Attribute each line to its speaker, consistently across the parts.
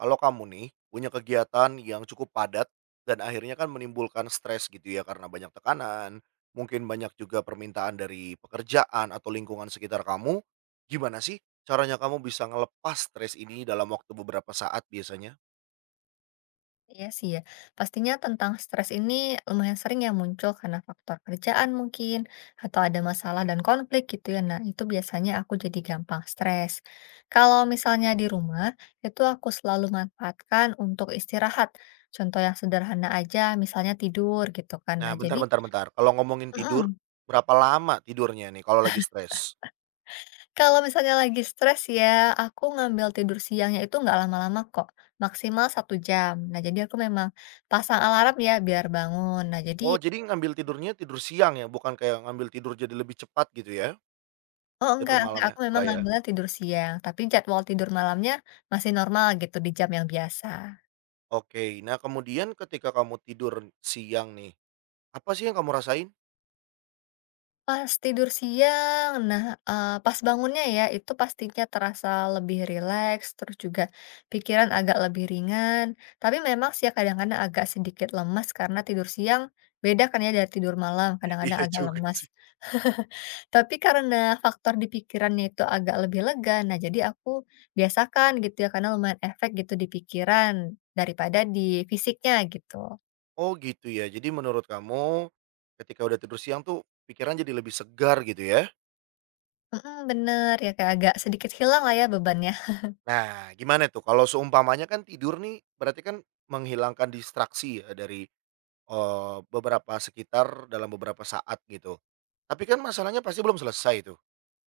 Speaker 1: Kalau kamu nih punya kegiatan yang cukup padat dan akhirnya kan menimbulkan stres gitu ya karena banyak tekanan, mungkin banyak juga permintaan dari pekerjaan atau lingkungan sekitar kamu, gimana sih caranya kamu bisa ngelepas stres ini dalam waktu beberapa saat biasanya?
Speaker 2: Iya sih ya, pastinya tentang stres ini lumayan sering ya muncul karena faktor kerjaan mungkin, atau ada masalah dan konflik gitu ya. Nah, itu biasanya aku jadi gampang stres. Kalau misalnya di rumah, itu aku selalu manfaatkan untuk istirahat. Contoh yang sederhana aja, misalnya tidur gitu kan.
Speaker 1: Nah,
Speaker 2: Nah,
Speaker 1: bentar
Speaker 2: jadi
Speaker 1: bentar bentar. Kalau ngomongin tidur,
Speaker 2: mm,
Speaker 1: berapa lama tidurnya nih kalau lagi stres?
Speaker 2: kalau misalnya lagi stres ya, aku ngambil tidur siangnya itu nggak lama-lama kok, maksimal 1 jam. Nah, jadi aku memang pasang alarm ya biar bangun. Nah, jadi.
Speaker 1: Oh, jadi ngambil tidurnya tidur siang ya, bukan kayak ngambil tidur jadi lebih cepat gitu ya?
Speaker 2: Oh,
Speaker 1: Tidur
Speaker 2: enggak,
Speaker 1: malamnya?
Speaker 2: aku memang
Speaker 1: Enggak ya?
Speaker 2: ngambilnya tidur siang, tapi jadwal tidur malamnya masih normal gitu di jam yang biasa.
Speaker 1: Oke, nah kemudian ketika kamu tidur siang nih, apa sih yang kamu rasain?
Speaker 2: Pas tidur siang, nah, pas bangunnya ya, itu pastinya terasa lebih rileks, terus juga pikiran agak lebih ringan. Tapi memang sih ya kadang-kadang agak sedikit lemas karena tidur siang beda kan ya dari tidur malam, kadang-kadang
Speaker 1: Iya
Speaker 2: agak
Speaker 1: juga
Speaker 2: lemas.
Speaker 1: sih.
Speaker 2: Tapi karena faktor di pikirannya itu agak lebih lega, nah jadi aku biasakan gitu ya, karena lumayan efek gitu di pikiran daripada di fisiknya gitu.
Speaker 1: Oh gitu ya, jadi menurut kamu, ketika udah tidur siang tuh pikiran jadi lebih segar gitu ya?
Speaker 2: Mhm, bener, ya kayak agak sedikit hilang lah ya bebannya.
Speaker 1: Nah, gimana tuh kalau seumpamanya kan tidur nih berarti kan menghilangkan distraksi ya dari, beberapa sekitar dalam beberapa saat gitu. Tapi kan masalahnya pasti belum selesai tuh.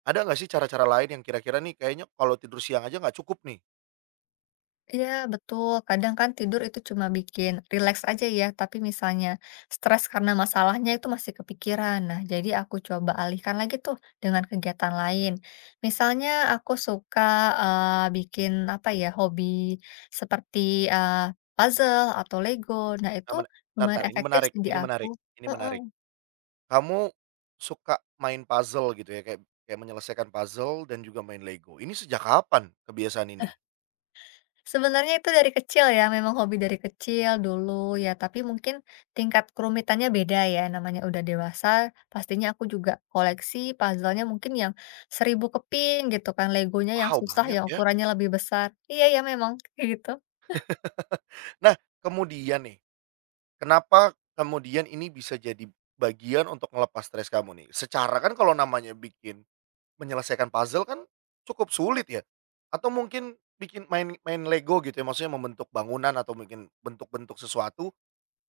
Speaker 1: Ada nggak sih cara-cara lain yang kira-kira nih kayaknya kalau tidur siang aja nggak cukup nih?
Speaker 2: Iya, betul. Kadang kan tidur itu cuma bikin relax aja ya, tapi misalnya stres karena masalahnya itu masih kepikiran. Nah, jadi aku coba alihkan lagi tuh dengan kegiatan lain. Misalnya aku suka bikin apa ya, hobi seperti eh, puzzle atau Lego. Nah, itu
Speaker 1: Nah mena Entar
Speaker 2: lumayan
Speaker 1: entar, ini
Speaker 2: efektif
Speaker 1: menarik,
Speaker 2: sih di
Speaker 1: ini
Speaker 2: aku.
Speaker 1: menarik, ini
Speaker 2: Heeh.
Speaker 1: menarik. Kamu suka main puzzle gitu ya, kayak kayak menyelesaikan puzzle dan juga main Lego. Ini sejak kapan kebiasaan ini?
Speaker 2: Sebenarnya itu dari kecil ya, memang hobi dari kecil dulu ya, tapi mungkin tingkat kerumitannya beda ya, namanya udah dewasa, pastinya aku juga koleksi puzzle-nya mungkin yang 1000 keping gitu kan, Legonya yang
Speaker 1: Wow,
Speaker 2: susah
Speaker 1: banyak
Speaker 2: yang
Speaker 1: ya.
Speaker 2: ukurannya lebih besar. Iya ya memang, kayak gitu.
Speaker 1: Nah, kemudian nih, kenapa kemudian ini bisa jadi bagian untuk ngelepas stres kamu nih? Secara kan kalau namanya bikin menyelesaikan puzzle kan cukup sulit ya? Atau mungkin bikin main main Lego gitu ya, maksudnya membentuk bangunan atau mungkin bentuk-bentuk sesuatu.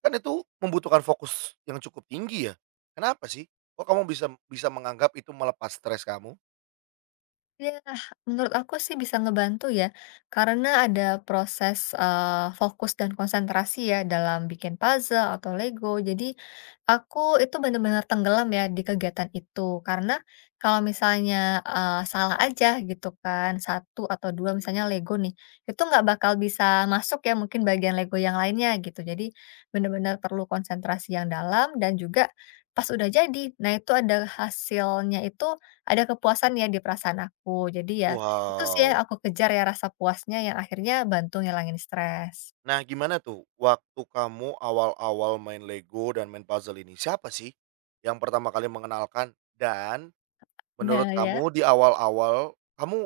Speaker 1: Kan itu membutuhkan fokus yang cukup tinggi ya. Kenapa sih? Kok kamu bisa bisa menganggap itu melepas stres kamu?
Speaker 2: Ya, menurut aku sih bisa ngebantu ya, karena ada proses fokus dan konsentrasi ya dalam bikin puzzle atau Lego. Jadi aku itu benar-benar tenggelam ya di kegiatan itu, karena kalau misalnya salah aja gitu kan, satu atau dua misalnya Lego nih, itu nggak bakal bisa masuk ya mungkin bagian Lego yang lainnya gitu. Jadi benar-benar perlu konsentrasi yang dalam dan juga pas udah jadi, nah itu ada hasilnya itu ada kepuasan ya di perasaan aku. Jadi ya, itu sih yang
Speaker 1: Wow.
Speaker 2: aku kejar ya rasa puasnya yang akhirnya bantu ngilangin stres.
Speaker 1: Nah, gimana tuh waktu kamu awal-awal main Lego dan main puzzle ini, siapa sih yang pertama kali mengenalkan? Dan menurut
Speaker 2: Nah
Speaker 1: kamu
Speaker 2: ya.
Speaker 1: di awal-awal kamu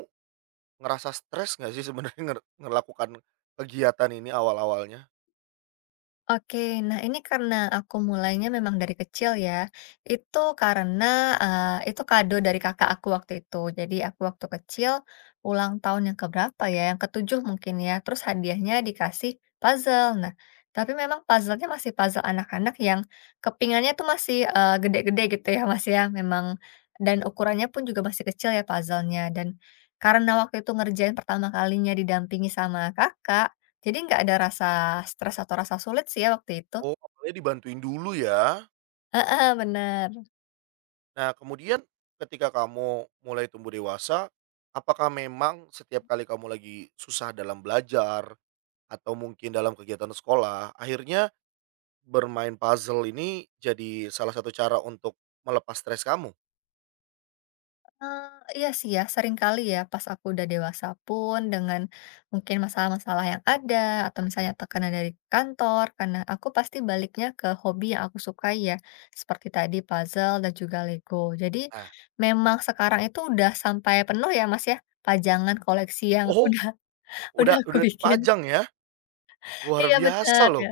Speaker 1: ngerasa stres nggak sih sebenarnya ngelakukan kegiatan ini awal-awalnya?
Speaker 2: Oke, nah ini karena aku mulainya memang dari kecil ya, itu karena, itu kado dari kakak aku waktu itu. Jadi aku waktu kecil, ulang tahun yang keberapa ya, yang ketujuh mungkin ya, terus hadiahnya dikasih puzzle. Nah, tapi memang puzzle-nya masih puzzle anak-anak yang kepingannya tuh masih, gede-gede gitu ya, Mas, ya, memang dan ukurannya pun juga masih kecil ya puzzle-nya. Dan karena waktu itu ngerjain pertama kalinya didampingi sama kakak jadi nggak ada rasa stres atau rasa sulit sih ya waktu itu?
Speaker 1: Oh, awalnya dibantuin dulu ya.
Speaker 2: Heeh, bener.
Speaker 1: Nah, kemudian ketika kamu mulai tumbuh dewasa, apakah memang setiap kali kamu lagi susah dalam belajar atau mungkin dalam kegiatan sekolah, akhirnya bermain puzzle ini jadi salah satu cara untuk melepas stres kamu?
Speaker 2: Eee, iya sih ya, sering kali ya pas aku udah dewasa pun dengan mungkin masalah-masalah yang ada atau misalnya tekanan dari kantor, karena aku pasti baliknya ke hobi yang aku sukai ya, seperti tadi puzzle dan juga Lego. Jadi
Speaker 1: Nah.
Speaker 2: memang sekarang itu udah sampai penuh ya, Mas, ya, pajangan koleksi yang
Speaker 1: Oh,
Speaker 2: udah udah
Speaker 1: udah
Speaker 2: aku
Speaker 1: udah
Speaker 2: bikin.
Speaker 1: dipajang ya? Luar
Speaker 2: Iya
Speaker 1: biasa
Speaker 2: benar
Speaker 1: loh.
Speaker 2: ya.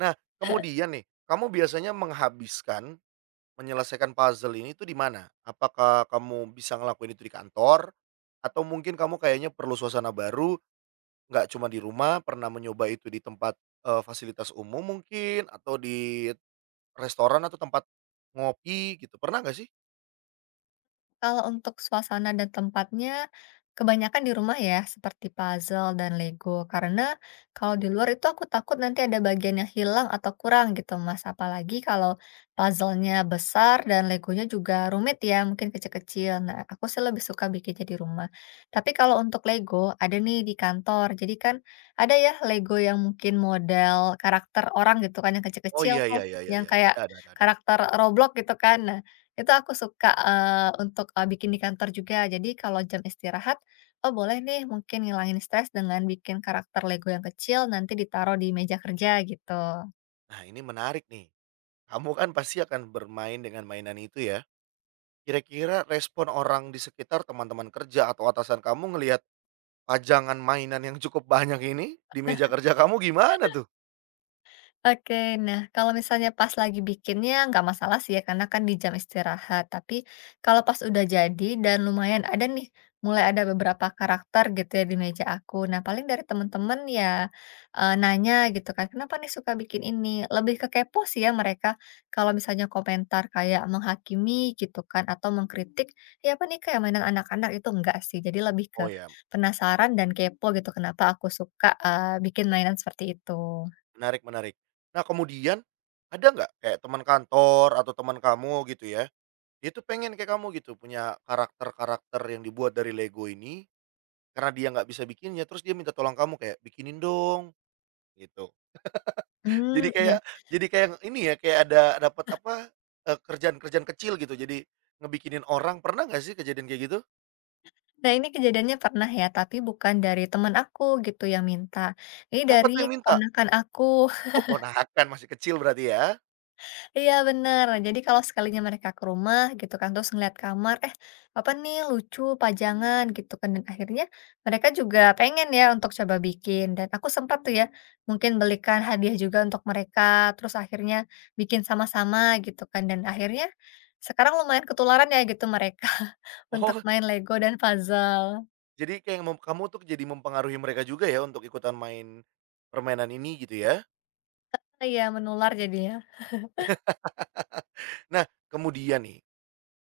Speaker 1: Nah, kemudian nih, kamu biasanya menyelesaikan puzzle ini tuh di mana? Apakah kamu bisa ngelakuin itu di kantor? Atau mungkin kamu kayaknya perlu suasana baru, nggak cuma di rumah, pernah mencoba itu di tempat, fasilitas umum mungkin atau di restoran atau tempat ngopi gitu, pernah nggak sih?
Speaker 2: Kalau untuk suasana dan tempatnya, kebanyakan di rumah ya, seperti puzzle dan Lego. Karena kalau di luar itu aku takut nanti ada bagian yang hilang atau kurang gitu, Mas. Apalagi kalau puzzle-nya besar dan Legonya juga rumit ya, mungkin kecil-kecil. Nah, aku sih lebih suka bikinnya di rumah. Tapi kalau untuk Lego, ada nih di kantor. Jadi kan ada ya Lego yang mungkin model karakter orang gitu kan, yang
Speaker 1: Oh,
Speaker 2: kecil-kecil
Speaker 1: iya
Speaker 2: tuh.
Speaker 1: iya iya iya
Speaker 2: Yang
Speaker 1: iya, iya.
Speaker 2: kayak
Speaker 1: Ada ada ada.
Speaker 2: karakter Roblox gitu kan. Nah, itu aku suka, untuk, bikin di kantor juga. Jadi kalau jam istirahat, oh boleh nih mungkin ngilangin stres dengan bikin karakter Lego yang kecil nanti ditaruh di meja kerja gitu.
Speaker 1: Nah, ini menarik nih, kamu kan pasti akan bermain dengan mainan itu ya. Kira-kira respon orang di sekitar teman-teman kerja atau atasan kamu ngelihat pajangan mainan yang cukup banyak ini di meja kerja kamu gimana tuh?
Speaker 2: Oke, nah kalau misalnya pas lagi bikinnya nggak masalah sih ya, karena kan di jam istirahat. Tapi kalau pas udah jadi dan lumayan ada nih, mulai ada beberapa karakter gitu ya di meja aku. Nah paling dari temen-temen ya nanya gitu kan, kenapa nih suka bikin ini? Lebih ke kepo sih ya mereka. Kalau misalnya komentar kayak menghakimi gitu kan, atau mengkritik, ya apa nih kayak mainan anak-anak itu enggak sih. Jadi lebih ke
Speaker 1: Oh, ya,
Speaker 2: penasaran dan kepo gitu, kenapa aku suka bikin mainan seperti itu.
Speaker 1: menarik menarik. Nah, kemudian ada nggak kayak teman kantor atau teman kamu gitu ya, dia tuh pengen kayak kamu gitu, punya karakter-karakter yang dibuat dari Lego ini, karena dia nggak bisa bikinnya, terus dia minta tolong kamu kayak, "Bikinin dong," gitu.
Speaker 2: Hmm,
Speaker 1: Jadi
Speaker 2: iya.
Speaker 1: kayak jadi kayak ini ya, kayak ada dapat apa, kerjaan-kerjaan kecil gitu, jadi ngebikinin orang. Pernah nggak sih kejadian kayak gitu?
Speaker 2: Nah, ini kejadiannya pernah ya, tapi bukan dari teman aku gitu yang minta. Ini
Speaker 1: Siapa
Speaker 2: dari
Speaker 1: tuh yang minta?
Speaker 2: keponakan aku.
Speaker 1: Oh, ponakan, masih kecil berarti ya?
Speaker 2: Iya, bener. Jadi kalau sekalinya mereka ke rumah gitu kan, terus ngeliat kamar, eh apa nih lucu, pajangan gitu kan. Dan akhirnya mereka juga pengen ya untuk coba bikin. Dan aku sempat tuh ya, mungkin belikan hadiah juga untuk mereka. Terus akhirnya bikin sama-sama gitu kan. Dan akhirnya sekarang lumayan ketularan ya gitu mereka untuk
Speaker 1: Oh,
Speaker 2: main Lego dan puzzle.
Speaker 1: jadi kayak kamu tuh jadi mempengaruhi mereka juga ya untuk ikutan main permainan ini gitu ya?
Speaker 2: Iya, menular jadinya.
Speaker 1: Nah, kemudian nih,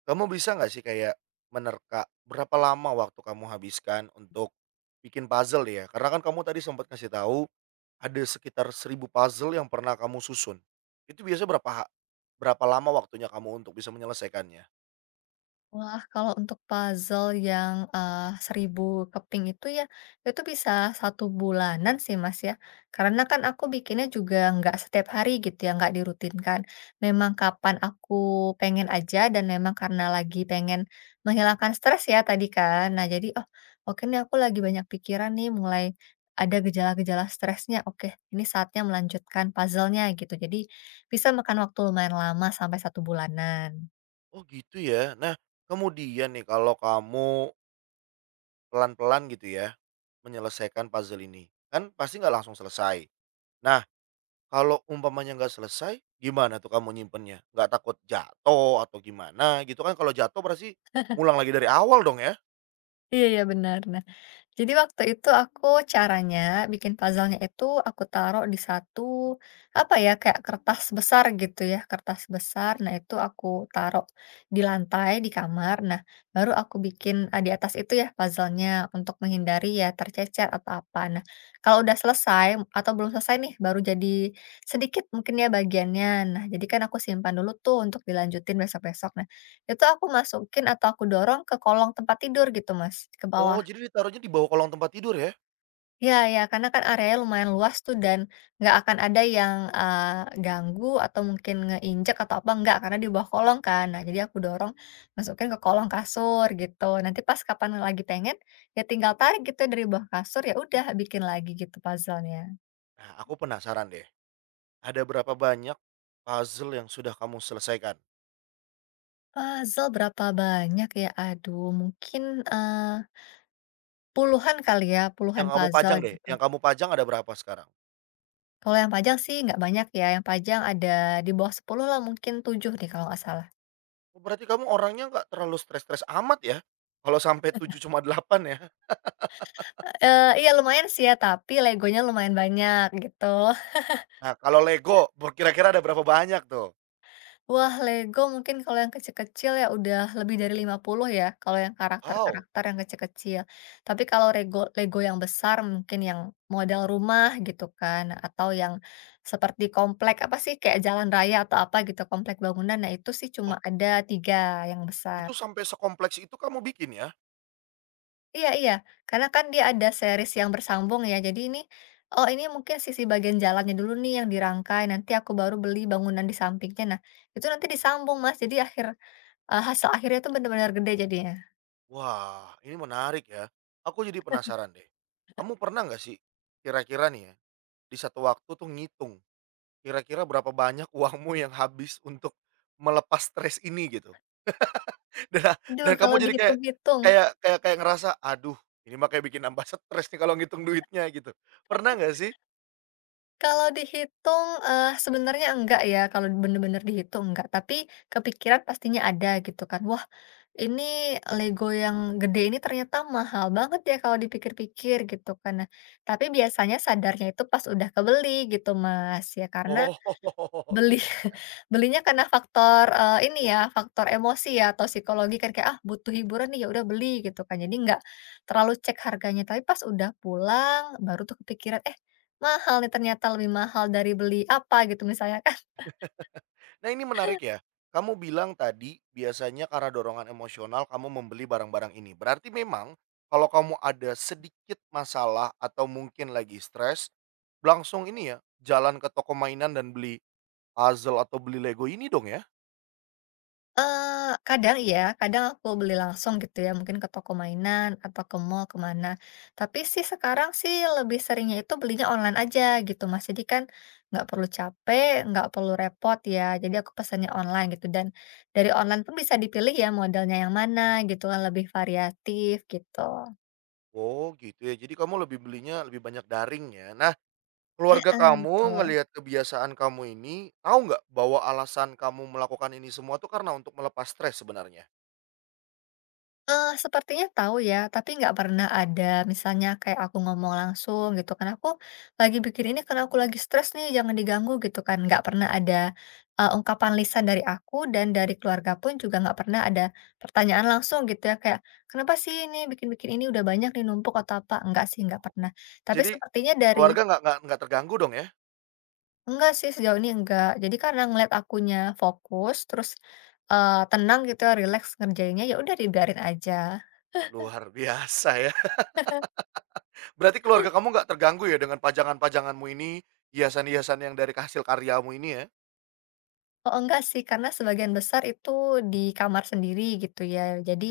Speaker 1: kamu bisa nggak sih kayak menerka berapa lama waktu kamu habiskan untuk bikin puzzle ya? Karena kan kamu tadi sempat kasih tahu ada sekitar 1.000 puzzle yang pernah kamu susun. Itu biasanya berapa lama waktunya kamu untuk bisa menyelesaikannya?
Speaker 2: Wah, kalau untuk puzzle yang, 1000 keping itu ya, itu bisa satu bulanan sih, Mas, ya. Karena kan aku bikinnya juga nggak setiap hari gitu ya, nggak dirutinkan. Memang kapan aku pengen aja dan memang karena lagi pengen menghilangkan stres ya tadi kan. Nah jadi, "Oh, oke nih aku lagi banyak pikiran nih, mulai ada gejala-gejala stresnya. Oke, ini saatnya melanjutkan puzzle-nya," gitu. Jadi bisa makan waktu lumayan lama sampai satu bulanan.
Speaker 1: Oh gitu ya. Nah, kemudian nih kalau kamu pelan-pelan gitu ya menyelesaikan puzzle ini, kan pasti nggak langsung selesai. Nah, kalau umpamanya nggak selesai, gimana tuh kamu nyimpennya? Nggak takut jatuh atau gimana gitu kan, kalau jatuh berarti ngulang lagi dari awal dong ya?
Speaker 2: Iya iya, benar. Nah, jadi waktu itu aku caranya bikin puzzle-nya itu aku taruh di satu apa ya, kayak kertas besar gitu ya, kertas besar. Nah, itu aku taruh di lantai di kamar. Nah, baru aku bikin, di atas itu ya puzzle-nya untuk menghindari ya tercecer atau apa. Nah, kalau udah selesai atau belum selesai nih baru jadi sedikit mungkin ya bagiannya. Nah, jadi kan aku simpan dulu tuh untuk dilanjutin besok-besok. Nah, itu aku masukin atau aku dorong ke kolong tempat tidur gitu Mas, ke
Speaker 1: Oh,
Speaker 2: bawah.
Speaker 1: jadi ditaruhnya di bawah kolong tempat tidur ya?
Speaker 2: Iya ya, karena kan areanya lumayan luas tuh dan nggak akan ada yang, ganggu atau mungkin ngeinjek atau apa, nggak, karena di bawah kolong kan. Nah, jadi aku dorong masukin ke kolong kasur gitu, nanti pas kapan lagi pengen, ya tinggal tarik gitu dari bawah kasur, ya udah bikin lagi gitu puzzle-nya.
Speaker 1: Nah, aku penasaran deh, ada berapa banyak puzzle yang sudah kamu selesaikan?
Speaker 2: Puzzle berapa banyak ya? Aduh mungkin, puluhan kali ya, puluhan
Speaker 1: Yang kamu
Speaker 2: puzzle
Speaker 1: pajang deh,
Speaker 2: gitu.
Speaker 1: yang kamu pajang ada berapa sekarang?
Speaker 2: Kalau yang panjang sih nggak banyak ya, yang panjang ada di bawah 10 lah, mungkin 7 nih kalau nggak salah.
Speaker 1: Oh, berarti kamu orangnya nggak terlalu stres-stres amat ya? Kalau sampai 7 cuma 8 ya?
Speaker 2: Iya lumayan sih ya, tapi Legonya lumayan banyak gitu.
Speaker 1: Nah, kalau Lego, kira-kira ada berapa banyak tuh?
Speaker 2: Wah Lego mungkin kalau yang kecil-kecil ya udah lebih dari 50 ya, kalau yang
Speaker 1: Wow,
Speaker 2: karakter-karakter yang kecil-kecil. Tapi kalau Lego yang besar mungkin yang model rumah gitu kan, atau yang seperti komplek apa sih, kayak jalan raya atau apa gitu, komplek bangunan, nah itu sih cuma
Speaker 1: oh,
Speaker 2: ada 3 yang besar.
Speaker 1: itu sampai sekompleks itu kamu bikin ya?
Speaker 2: Iya iya, karena kan dia ada series yang bersambung ya, jadi ini, oh ini mungkin sisi bagian jalannya dulu nih yang dirangkai, nanti aku baru beli bangunan di sampingnya. Nah, itu nanti disambung Mas, jadi hasil akhirnya tuh benar-benar gede jadinya.
Speaker 1: Wah, ini menarik ya. Aku jadi penasaran deh. Kamu pernah nggak sih kira-kira nih ya, di satu waktu tuh ngitung kira-kira berapa banyak uangmu yang habis untuk melepas stres ini gitu. Dan
Speaker 2: Aduh,
Speaker 1: kamu
Speaker 2: kalau
Speaker 1: jadi kayak
Speaker 2: dihitung-hitung
Speaker 1: kayak ngerasa, "Aduh, ini mah kayak bikin nambah stres nih kalau ngitung duitnya," gitu. Pernah nggak sih?
Speaker 2: Kalau dihitung, sebenarnya enggak ya, kalau bener-bener dihitung enggak, tapi kepikiran pastinya ada gitu kan. Wah, ini Lego yang gede ini ternyata mahal banget ya kalau dipikir-pikir gitu kan. Nah, tapi biasanya sadarnya itu pas udah kebeli gitu Mas, ya karena
Speaker 1: Oh,
Speaker 2: beli
Speaker 1: gitu.
Speaker 2: belinya karena faktor, ini ya, faktor emosi ya atau psikologi kan kayak, "Ah, butuh hiburan nih, ya udah beli," gitu kan. Jadi nggak terlalu cek harganya, tapi pas udah pulang baru tuh kepikiran, "Eh, mahal nih ternyata, lebih mahal dari beli apa," gitu misalnya.
Speaker 1: Nah, ini menarik ya, kamu bilang tadi biasanya karena dorongan emosional kamu membeli barang-barang ini. Berarti memang kalau kamu ada sedikit masalah atau mungkin lagi stres, langsung ini ya, jalan ke toko mainan dan beli puzzle atau beli Lego ini dong ya?
Speaker 2: Kadang iya, kadang aku beli langsung gitu ya, mungkin ke toko mainan atau ke mall, kemana. Tapi sih sekarang sih lebih seringnya itu belinya online aja gitu, Mas. Jadi kan nggak perlu capek, nggak perlu repot ya, jadi aku pesannya online gitu dan dari online pun bisa dipilih ya modelnya yang mana gitu kan, lebih variatif gitu.
Speaker 1: Oh gitu ya, jadi kamu lebih belinya lebih banyak daring ya. Nah, keluarga
Speaker 2: Heeh,
Speaker 1: kamu
Speaker 2: betul.
Speaker 1: ngelihat kebiasaan kamu ini, tahu nggak bahwa alasan kamu melakukan ini semua tuh karena untuk melepas stres sebenarnya?
Speaker 2: Sepertinya tahu ya, tapi nggak pernah ada misalnya kayak aku ngomong langsung gitu kan, "Aku lagi bikin ini karena aku lagi stres nih, jangan diganggu," gitu kan. Nggak pernah ada, ungkapan lisan dari aku dan dari keluarga pun juga nggak pernah ada pertanyaan langsung gitu ya, kayak, "Kenapa sih ini bikin-bikin ini udah banyak nih numpuk atau apa?" Enggak sih, nggak pernah. Tapi
Speaker 1: Jadi
Speaker 2: sepertinya dari
Speaker 1: keluarga nggak terganggu dong ya?
Speaker 2: enggak sih, sejauh ini enggak. Jadi karena ngeliat akunya fokus, terus, tenang gitu ya, rileks ngerjainnya, ya udah dibiarin aja.
Speaker 1: Luar biasa ya. Berarti keluarga kamu nggak terganggu ya dengan pajangan-pajanganmu ini, hiasan-hiasan yang dari hasil karyamu ini ya?
Speaker 2: Oh, enggak sih, karena sebagian besar itu di kamar sendiri gitu ya. Jadi,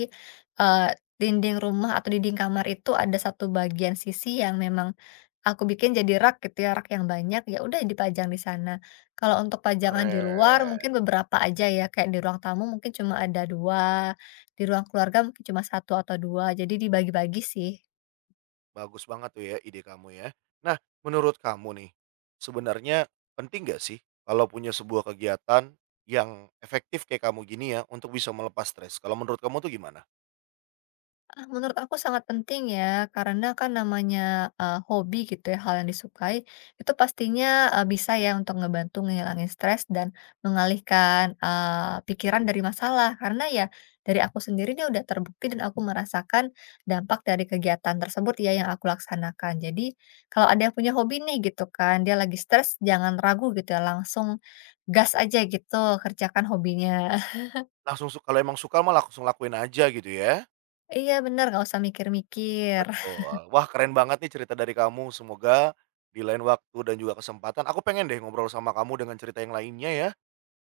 Speaker 2: eee, dinding rumah atau dinding kamar itu ada satu bagian sisi yang memang aku bikin jadi rak gitu ya, rak yang banyak, ya udah dipajang di sana. Kalau untuk pajangan di luar mungkin
Speaker 1: Keren.
Speaker 2: beberapa aja ya, kayak di ruang tamu mungkin cuma ada 2, di ruang keluarga mungkin cuma satu atau dua. Jadi dibagi-bagi sih.
Speaker 1: Bagus banget tuh ya ide kamu ya. Nah, menurut kamu nih, sebenarnya penting gak sih kalau punya sebuah kegiatan yang efektif kayak kamu gini ya untuk bisa melepas stres? Kalau menurut kamu tuh gimana?
Speaker 2: Ah, menurut aku sangat penting ya, karena kan namanya hobi gitu ya, hal yang disukai, itu pastinya bisa ya untuk ngebantu ngehilangin stres dan mengalihkan pikiran dari masalah. Karena ya dari aku sendiri ini udah terbukti dan aku merasakan dampak dari kegiatan tersebut ya yang aku laksanakan. Jadi kalau ada yang punya hobi nih gitu kan, dia lagi stres, jangan ragu gitu ya, langsung gas aja gitu kerjakan hobinya.
Speaker 1: Langsung kalau emang suka mah langsung lakuin aja gitu ya?
Speaker 2: Iya bener, gak usah mikir-mikir.
Speaker 1: Betul. Wah, keren banget nih cerita dari kamu. Semoga di lain waktu dan juga kesempatan aku pengen deh ngobrol sama kamu dengan cerita yang lainnya ya,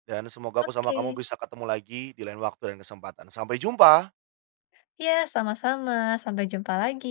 Speaker 1: dan semoga aku sama kamu
Speaker 2: Oke.
Speaker 1: bisa ketemu lagi di lain waktu dan kesempatan. Sampai jumpa.
Speaker 2: Ya, sama-sama. Sampai jumpa lagi.